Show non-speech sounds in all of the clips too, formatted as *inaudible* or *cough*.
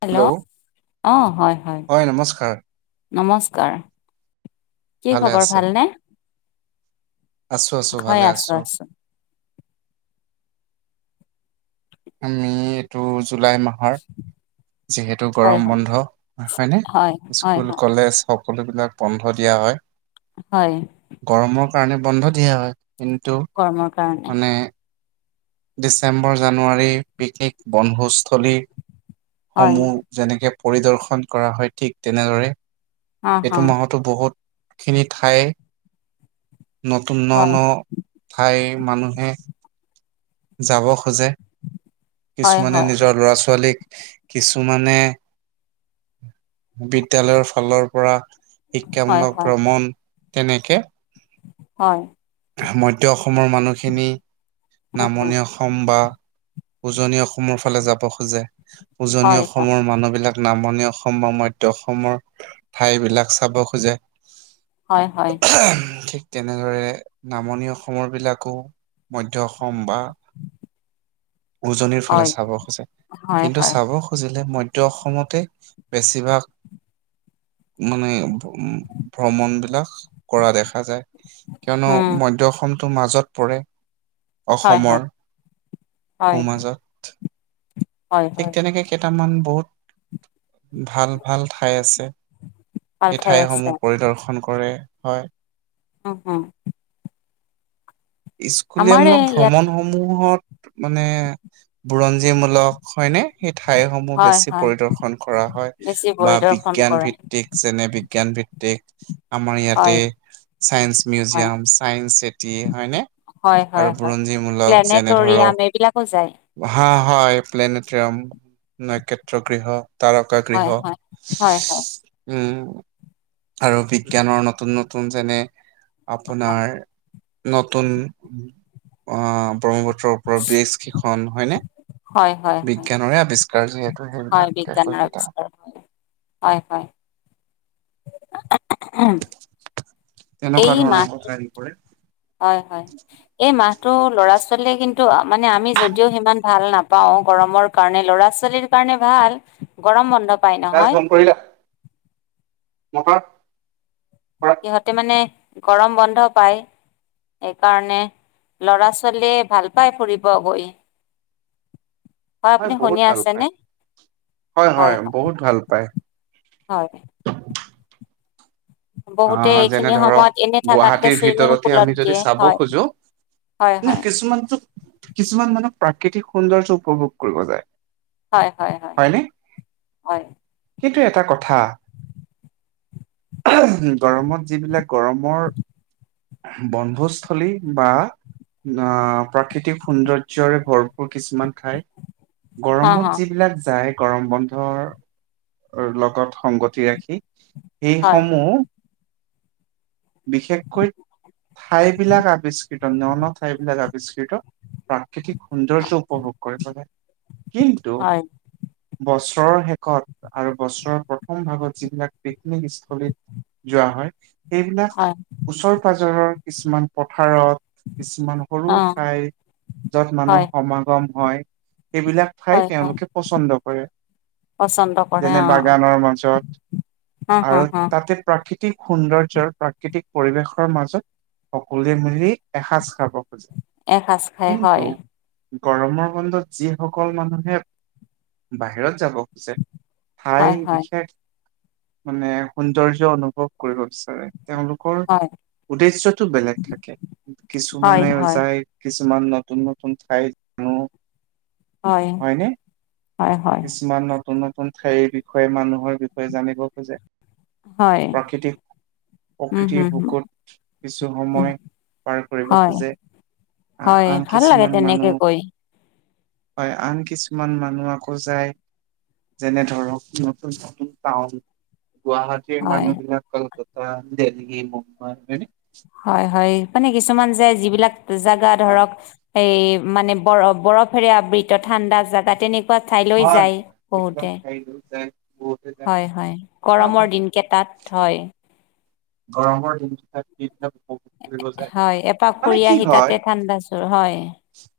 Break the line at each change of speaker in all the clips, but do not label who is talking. Hello অহ হয়
হয় নমস্কাৰ।
নমস্কাৰ কি
ভালে
খবৰ
আছে
ভালনে?
আছো- আছো ভালে আছো। আমি এইটো জুলাই মাহৰ যিহেতু
হয়
গৰম বন্ধ হয় নে
হয় হয়
স্কুল,
হয়
কলেজ হওক সকলো বিলাক বন্ধ দিয়া হয়।
হয়।
গৰমৰ কাৰণে বন্ধ দিয়া হয় কিন্তু
গৰমৰ কাৰণে
মানে ডিচেম্বৰ, জানুৱাৰী পিকনিক বনভোজস্থলী
হয়
সমূহ যেনেকে পৰিদৰ্শন কৰা হয় ঠিক তেনেদৰে
অ অ
এইটো মাহতো বহুতখিনি ঠাই নতুন ন-
হয়
ন ঠাইৰ মানুহে যাব খোজে
হয়
কিছুমানে
হয়
নিজৰ ল'ৰা- ছোৱালীক কিছুমানে *inaudible* বিদ্যালয়ৰ ফালৰ পৰা
হয়
শিক্ষামূলক
হয়
ভ্ৰমণ তেনেকে
হয়
মধ্য অসমৰ মানুহখিনি
উম উম
নামনি অসম বা উজনি অসমৰ ফালে যাব খোজে উজনি
হয় হয়
অসমৰ মানুহবিলাক নামনি অসম বা মধ্য অসমৰ ঠাই বিলাক চাব খোজে
হয় হয়
ঠিক তেনেদৰে নামনি অসমৰ বিলাকো মধ্য অসম বা উজনিৰ ফালে চাব খোজে
হয়
কিন্তু
হয়
চাব খুজিলে মধ্য মধ্য অসমতে বেছিভাগ মানে উম ভ্ৰমণ বিলাক কৰা দেখা যায় কিয়নো
উম
মধ্য অসম টো মাজত পৰে
হয় হয়
অসমৰ
হয়
সোমাজত
হয়
ঠিক
হয়
তেনেকৈ কেইটামান বহুত ভাল ভাল ঠাই আছে
ভাল
এই
ঠাই আছে
ঠাইসমূহ পৰিদৰ্শন কৰে হয়
অহ হ
স্কুলীয়ামূলক
ইয়াতে
ভ্ৰমণ সমূহত মানে বুৰঞ্জী মূলক হয়নে সেই ঠাইসমূহ
হয়
বেছি
হয়
পৰিদৰ্শন কৰা হয়
বেছি
বা
পৰিদৰ্শন
বিজ্ঞান
কৰে
ভিত্তিক যেনে বি বিজ্ঞান ভিত্তিক আমাৰ ইয়াতে
হয়
চাইন্স
হয়
মিউজিয়াম চাইন্স চিটি হয়নে
হয় হয়
আৰু
হয়
বুৰঞ্জীমূলক যেনে
প্লেনেটৰিয়াম
ধৰক
এইবিলাকো যায়
হাঁহ হয় প্লেনেটৰিয়াম নক্ষেত্ৰ গৃহ তাৰকা গৃহ
হয় হয় হয় হয়
উম আৰু বিজ্ঞানৰ নতুন নতুন যেনে আপোনাৰ নতুন অহ ব্ৰহ্মপুত্ৰ ব্ৰহ্মপুত্ৰৰ ওপৰত বিচ কেইখন হয়নে
হয় হয় হয়
বিজ্ঞানৰে আৱিষ্কাৰ যিহেতু সেইবিলাক
হয় বিজ্ঞানৰ
একোটা
আৱিষ্কাৰ হয় হয় উম
তেনেকুৱা
এই
ধৰণৰ কথা
মাহটো
হেৰি কৰে
হয় হয় এই মাহ তোৰ ল'ৰা ছোৱালীয়ে কিন্তু মানে আমি যদিও সিমান ভাল নাপাওঁ গৰমৰ কাৰণে ল'ৰা ছোৱালীৰ কাৰণে হেত কাৰনে ভাল গৰম বন্ধ। পায়
ৰাছ
নহয়
গম কৰিলা *unintelligible* কৰা
সিহঁতে মানে গৰম বন্ধ পায়। এইকাৰণে লৰা ছোৱালীয়ে ভাল পাই ফুৰিব গৈ।
হয়
আপুনি
বহুত
শুনি
ভাল
আছেনে
পায়। হয় হয় বহুত ভাল পায়।
হয় বহুতে
আহ যেনে
এইখিনি
ধৰক,
সময়ত এনে থাকাতকে
গুৱাহাটীৰ
চুইমিং
ভিতৰতে
পুলত
আমি যদি
দিয়ে
চাব
হয়
খোজো
হয়
না
হয়
কিছুমানতো কিছুমান মানুহ প্ৰাকৃতিক সৌন্দৰ্য উপভোগ কৰিব যায়।
হয় হয় হয় হয়।
সেইটো এটা কথা। গৰমত যিবিলাক গৰমৰ বন্ধস্থলী বা অহ প্ৰাকৃতিক সৌন্দৰ্যৰে ভৰপূৰ কিছুমান ঠাই
হা হা
গৰমত যিবিলাক যায় গৰম বন্ধৰ লগত সংগতি ৰাখি,
হয়
সেইসমূহ বিশেষকৈ ঠাইবিলাক আৱিষ্কৃত ন ন ঠাইবিলাক আৱিষ্কৃত প্ৰা কৃতি
হয়,
সৌন্দৰ্য উপভোগ কৰিবলে, কিন্তু
হয়,
ব বছৰ শেষত আৰু বছৰৰ প্ৰথম ভাগত যিবিলাক পিকনিক স্থলীত যোৱা হয়। সেইবিলাক ওচৰ -পাজৰৰ কিছুমান পথাৰত কিছুমান সৰু
অ',
ঠাই যত
হয়,
মানুহ সমাগম হয়। এইবিলাক ঠাই
হয়, হয়,
তেওঁলোকে পচন্দ কৰে।
পচন্দ কৰে
যেনে
অ',
বাগানৰ মঞ্চত
হা, হা,
আৰু
হা,
তাতে প্ৰাক প্ৰাকৃতিক সৌন্দৰ্যৰ, প্ৰাকৃতিক পৰিৱেশৰ মাজত সকলোৱে মিলি এসাঁজ খাব। খোজে
এসাজ খাই
কিন্তু
হয়।
গৰমৰ বন্ধত যিসকল মানুহে বাহিৰত যাব খোজে ঠাই
হয়, হয়,
বিশেষ মানে সৌন্দৰ্য অনুভৱ কৰিব বিচাৰে। তেওঁলোকৰ
হয়,
উদ্দেশ্যটো বেলেগ থাকে,
হয়,
কিছুমানে
হয়,
যায়, কি কিছুমান নতুন নতুন ঠাইত নো
হয়,
হয়নে?
হয়, হয়,
কিছুমান নতুন নত তুন ঠাইৰ বিষয়ে মানুহৰ বিষয়ে জানিব খোজে।
হয়।
প্ৰাকৃতিক
উম,
প্ৰকৃতিৰ
হম, হম,
বুকুত, কিছু
উম,
সময় পাৰ কৰিব
হয়,
খোজে।
হয়,
আহ আন
ভাল লাগে
কিছুমান
তেনেকে
মানুহ
গৈ।
হয় আন কিছুমান মানুহ আকৌ যায় যেনে ধৰক নতুন নতুন টাউন গুৱাহাটীৰ
হয়,
মানু্হবিলাক কলকাতা, দিল্লী, মুম্বাই হয়নে?
হয় হয় মানে কিছুমান যায় যিবিলাক জেগা
হয় নে?
ধৰক এই মানে বৰ বৰফেৰে আবৃত ঠাণ্ডা জাগা তেনেক পা ঠাইলৈ
হয় হয়
যায়
এইবিলাক
বহুতে।
ঠাইলৈ যায় বহুতে যায়
হয় হয়
হয় হয়।
গৰমৰ দিনকেইটাত হয়।
গৰমৰ দিনটো উপভোগ কৰিব যায়,
হয়, এপাক
মানে
ফুৰি
কি
আহি তাতে
হয়?
ঠাণ্ডা জোৰ হয়।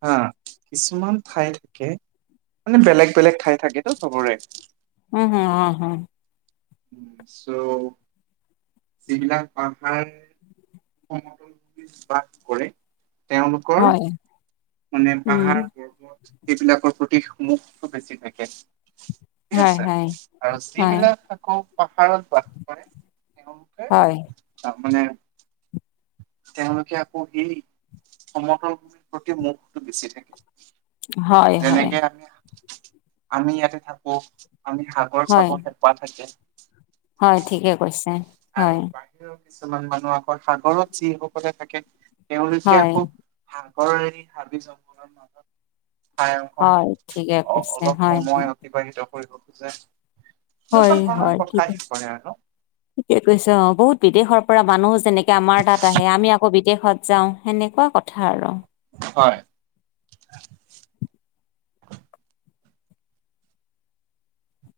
হা কিছুমান ঠাই থাকে মানে বেলেগ বেলেগ ঠাই থাকেতো সবৰে।
উম হুম অ হু।
উম, চ' যিবিলাক পাহাৰ সমভূমিত বাস কৰে, তেওঁলোকৰ
হয়,
মানে
উম,
পাহাৰ- পৰ্বত এইবিলাকৰ প্ৰতি মূহটো বেছি থাকে। ঠিক
হয়,
আছে,
হয়,
আৰু
হয়,
যিবিলাক আকৌ পাহাৰত বাস কৰে
হয়,
মানে তেওঁলোকে আকৌ এই সমতলিৰ প্ৰতি মুখটো বেছি থাকে।
হয় হয়।
যেনেকে আমি আমি ইয়াতে থাকোঁ, আমি সাগৰ
হয়,
চাব হেঁপাহ থাকে।
হয় ঠিকে কৈছে। হয়,
আৰু বাহিৰৰ কিছুমান মানুহ আকৌ সাগৰত যিসকলে থাকে। তেওঁলোকে
হয়,
আকৌ সাগৰ এৰি হাবি জংঘলৰ মাজত
হয়, ঠিকে
ঠাই অ
কৈছে,
অলপ
হয়, হয়,
সময় অতিবাহিত কৰিব খোজে,
হয়,
এনেকুৱা ধৰণৰ কথা আহি পৰে ন।
কি কৈছ অ বহুত বিদেশৰ পৰা মানুহ যেনেকে আমাৰ তাত আহে আমি আকৌ বিদেশত যাওঁ সেনেকুৱা কথা। ধাৰ ৰূম।
হয়।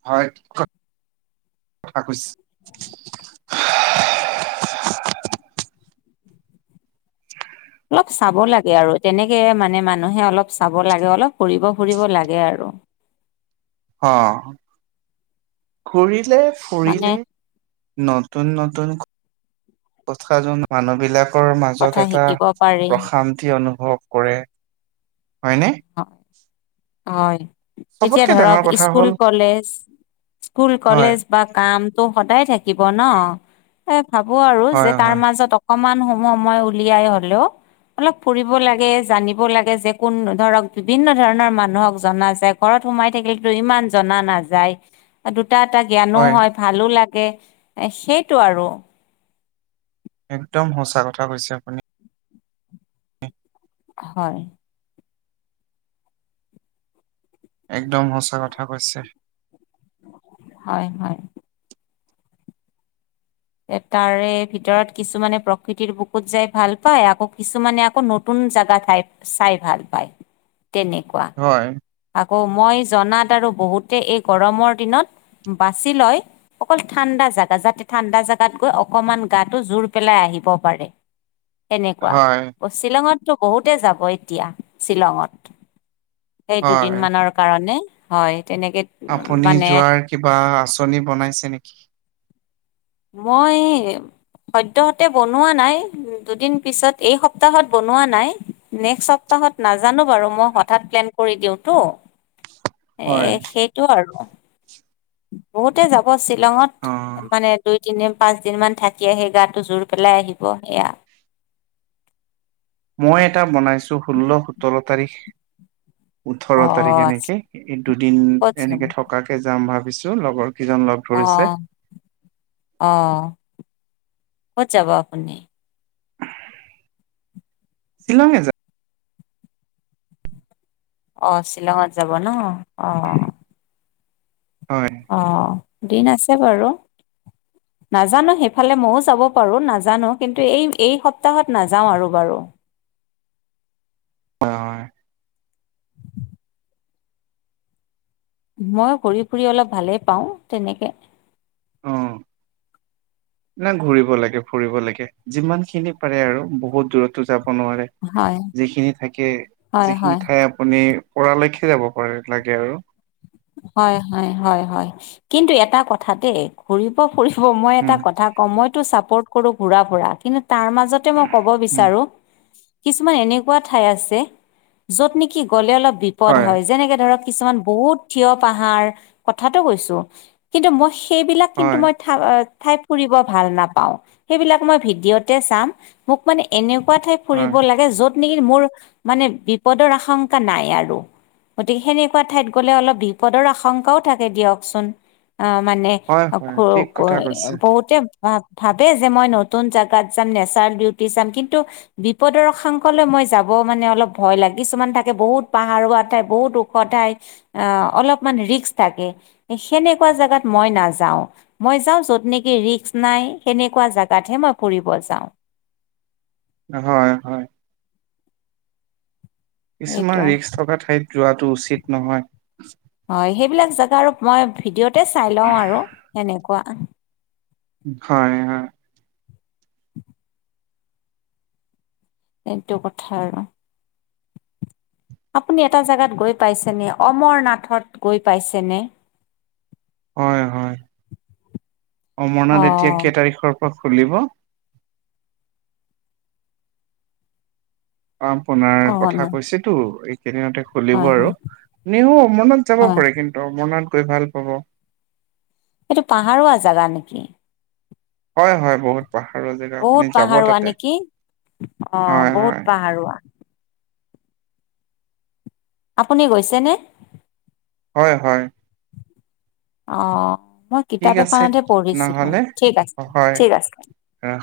হয় ঠিক কথা কৈছে? *unintelligible*
অলপ চাব লাগে আৰু তেনেকে মানে মানুহে অলপ চাব লাগে অলপ ফুৰিব ফুৰিব লাগে আৰু।
অ খুৰী
মানে
ফুৰিলে নতুন নতুন কথা মানুহবিলাকৰ
কথা
মাজত এটা
শিকিব পাৰি,
প্ৰশান্তি অনু ভৱ কৰে হয়নে?
হয় এতিয়া
চবতকে
ধৰক
ডাঙৰ কথা
স্কুল
হ'ল
কলেজ, স্কুল
হয়
কলেজ বা কাম ত সদায় থাকিব ন ভাবো আৰু যে
হয়
তাৰ
হয়
মাজত অকমান সময় সময় উলিয়াই হলেও অলপ ফুৰিব লাগে জানিব লাগে যে কোন- ধৰক বিভিন্ন ধৰণৰ মানুহক জনা যায় ঘৰত সোমাই থাকিলেতো ইমান জনা নাযায়। এইটোট দুটা এটা জ্ঞানো হয় ভালো লাগে সেইটো আৰু
একদম সঁচা কথা কৈছে আপুনি
হয়
একদম সঁচা কথা কৈছে
হয় হয় তাৰে ভিতৰত কিছুমানে প্ৰকৃতিৰ বুকুত যাই ভাল পায়। আকৌ কিছুমানে আকৌ নতুন জাগা চাই চাই ভাল পায়। তেনেকুৱা
হয়,
অ মই জনাত আৰু বহুতে এই গৰমৰ দিনত বাছি লয় অকল ঠাণ্ডা জেগা যাতে ঠাণ্ডা জেগা তাত গৈ অকমান গাটো জোৰ পেলাই আহিব পাৰে। তেনেকুৱা
হয়,
প শ্বিলঙত টো বহুতে যাব এতিয়া শ্বিলঙত। সেই দুদিন
হয়।
মানৰ কাৰণে হয় তেনেকে
আপুনি
মানে
যোৱাৰ কিবা আঁচনি বনাইছে নেকি?
মই সদ্যহতে বনোৱা নাই দুদিন পিছত এই সপ্তাহত বনোৱা নাই নেক্স সপ হত নাজানো বাৰু মই হঠাৎ প্লেন কৰি দিওঁতো এ
হয়,
সেইটো আৰু বহুতে যাব শ্বিলঙত
অ'।
মানে দুই পাঁচ দিন মান থাকি আহে গাটো জোৰ পেলাই আহিব সেয়া,
মই এটা বনাইছোঁ ষোল্ল সোতৰ তাৰিখ ওঠৰ
অ
তাৰিখ
আচ্ছা
এনেকে এই দুদিন
ক'ত যাম
এনেকে থকাকে যাম ভাবিছো লগৰ কেইজন লগ
অ
ধৰিছে।
অ, ক'ত যাব আপুনি?
শ্বিলং এ যাম
অ শ্বিলঙত যাব ন অ
হয়,
অ দিন আছে বাৰু
*inaudible*
নাজানো সেইফালে মইও যাব পাৰো নাজানো কিন্তু এই এই সপ্তাহত নাযাওঁ আৰু বাৰু।
অ
মই ঘূৰি ফুৰি অলপ ভালেই পাওঁ, তেনেকে
অহ না ঘুৰিব লাগে, ফুৰিব লাগে, যিমান খিনি পাৰে আৰু বহুত দূৰতো যাব নোৱাৰে
হয়
যিখিনি থাকে,
হয় হয়
যিখিনি ঠাই আপুনি পৰা লৈকে যাব পাৰে লাগে আৰু
হয় হয় হয় হয়, কিন্তু এটা কথা দেই ঘুৰিব ফুৰিব মই এটা
উম,
কথা কওঁ, মইতো চাপৰ্ট কৰো ঘুৰা ফুৰা কিন্তু তাৰ মাজতে মই ক'ব
উম,
বিচাৰো, কিছুমান এনেকোৱা ঠাই আছে, যত নেকি গ'লে অলপ বিপদ হয় যেনেকে ধৰক- কিছুমান বহুত থিয় পাহাৰ, কথাটো কৈছো কিন্তু মই সেইবিলাক কিন্তু
হয়,
মই ঠাই ফুৰিব ভাল নাপাওঁ। সেইবিলাক মই ভিডিঅতে চাম মোক মানে এনে কোৱা ঠাই ফুৰিব
হয়,
লাগে য'ত নেকি মোৰ মানে বিপদৰ আশংকা নাই আৰু, গতিকে সেনেকুৱা ঠাইত গ'লে অলপ বিপদৰ আশংকাও থাকে দিয়কচোন। অ মানে
হয়, হয়, ঠিক কথা কৈছে।
বহুতে বা ভাবে যে মই নতুন জেগাত যাম নেচাৰেল বিউটি চাম কিন্তু বিপদৰ অসাংক লে মই যাব মানে অলপ ভয় লাগে কিছুমান থাকে বহুত পাহাৰোৱা ঠাই বহুত ওখ ঠাই আহ অলপমান ৰিস্ক থাকে সেনেকোৱা জোগাত মই নাযাও মই যাওঁ যত নেকি ৰিক্স নাই সেনেকোৱা জোগাতহে মই ফুৰিব যাওঁ।
হয় হয় কিছুমান
এইটো
ৰিস্ক থকা ঠাইত যোৱাটো উচিত নহয়।
হয় সেইবিলাক জাগা আৰু মই ভিডিঅ'তে চাই লও আৰু সেনেকোৱা।
হয় হয়
এইটো কথা আৰু।
*inaudible*
আপুনি এটা জেগাত গৈ পাইছেনে অমৰনাথত গৈ পাইছেনে?
হয় হয় অমৰনাথ এতিয়া
অ',
কেই তাৰিখৰ পৰা খুলিব আ্পোনাৰ
অ',
কথা
নাই
কৈছেতো এই কেইদিনতে খুলিব
হয়,
আৰু
হয়,
নেহু অমৰনাথ যাব
হয়,
পাৰে কিন্তু অমৰনাথ গৈ ভাল পাব
এইটো পাহাৰুৱা জাগা নেকি?
হয় হয় বহুত পাহাৰৰ জেগা
বহুত
আপুনি যাব
পাহাৰুৱা
তাতে
নেকি? অ',
হয়
বহুত
হয়
পাহাৰুৱা আপুনি গৈছেনে?
হয় হয়
অ মই
ঠিক
কিতাপ
আছে
এখনতে পঢ়িছিলো
নহ'লে
ঠিক আছে
হয়,
ঠিক আছে।
ৰাখ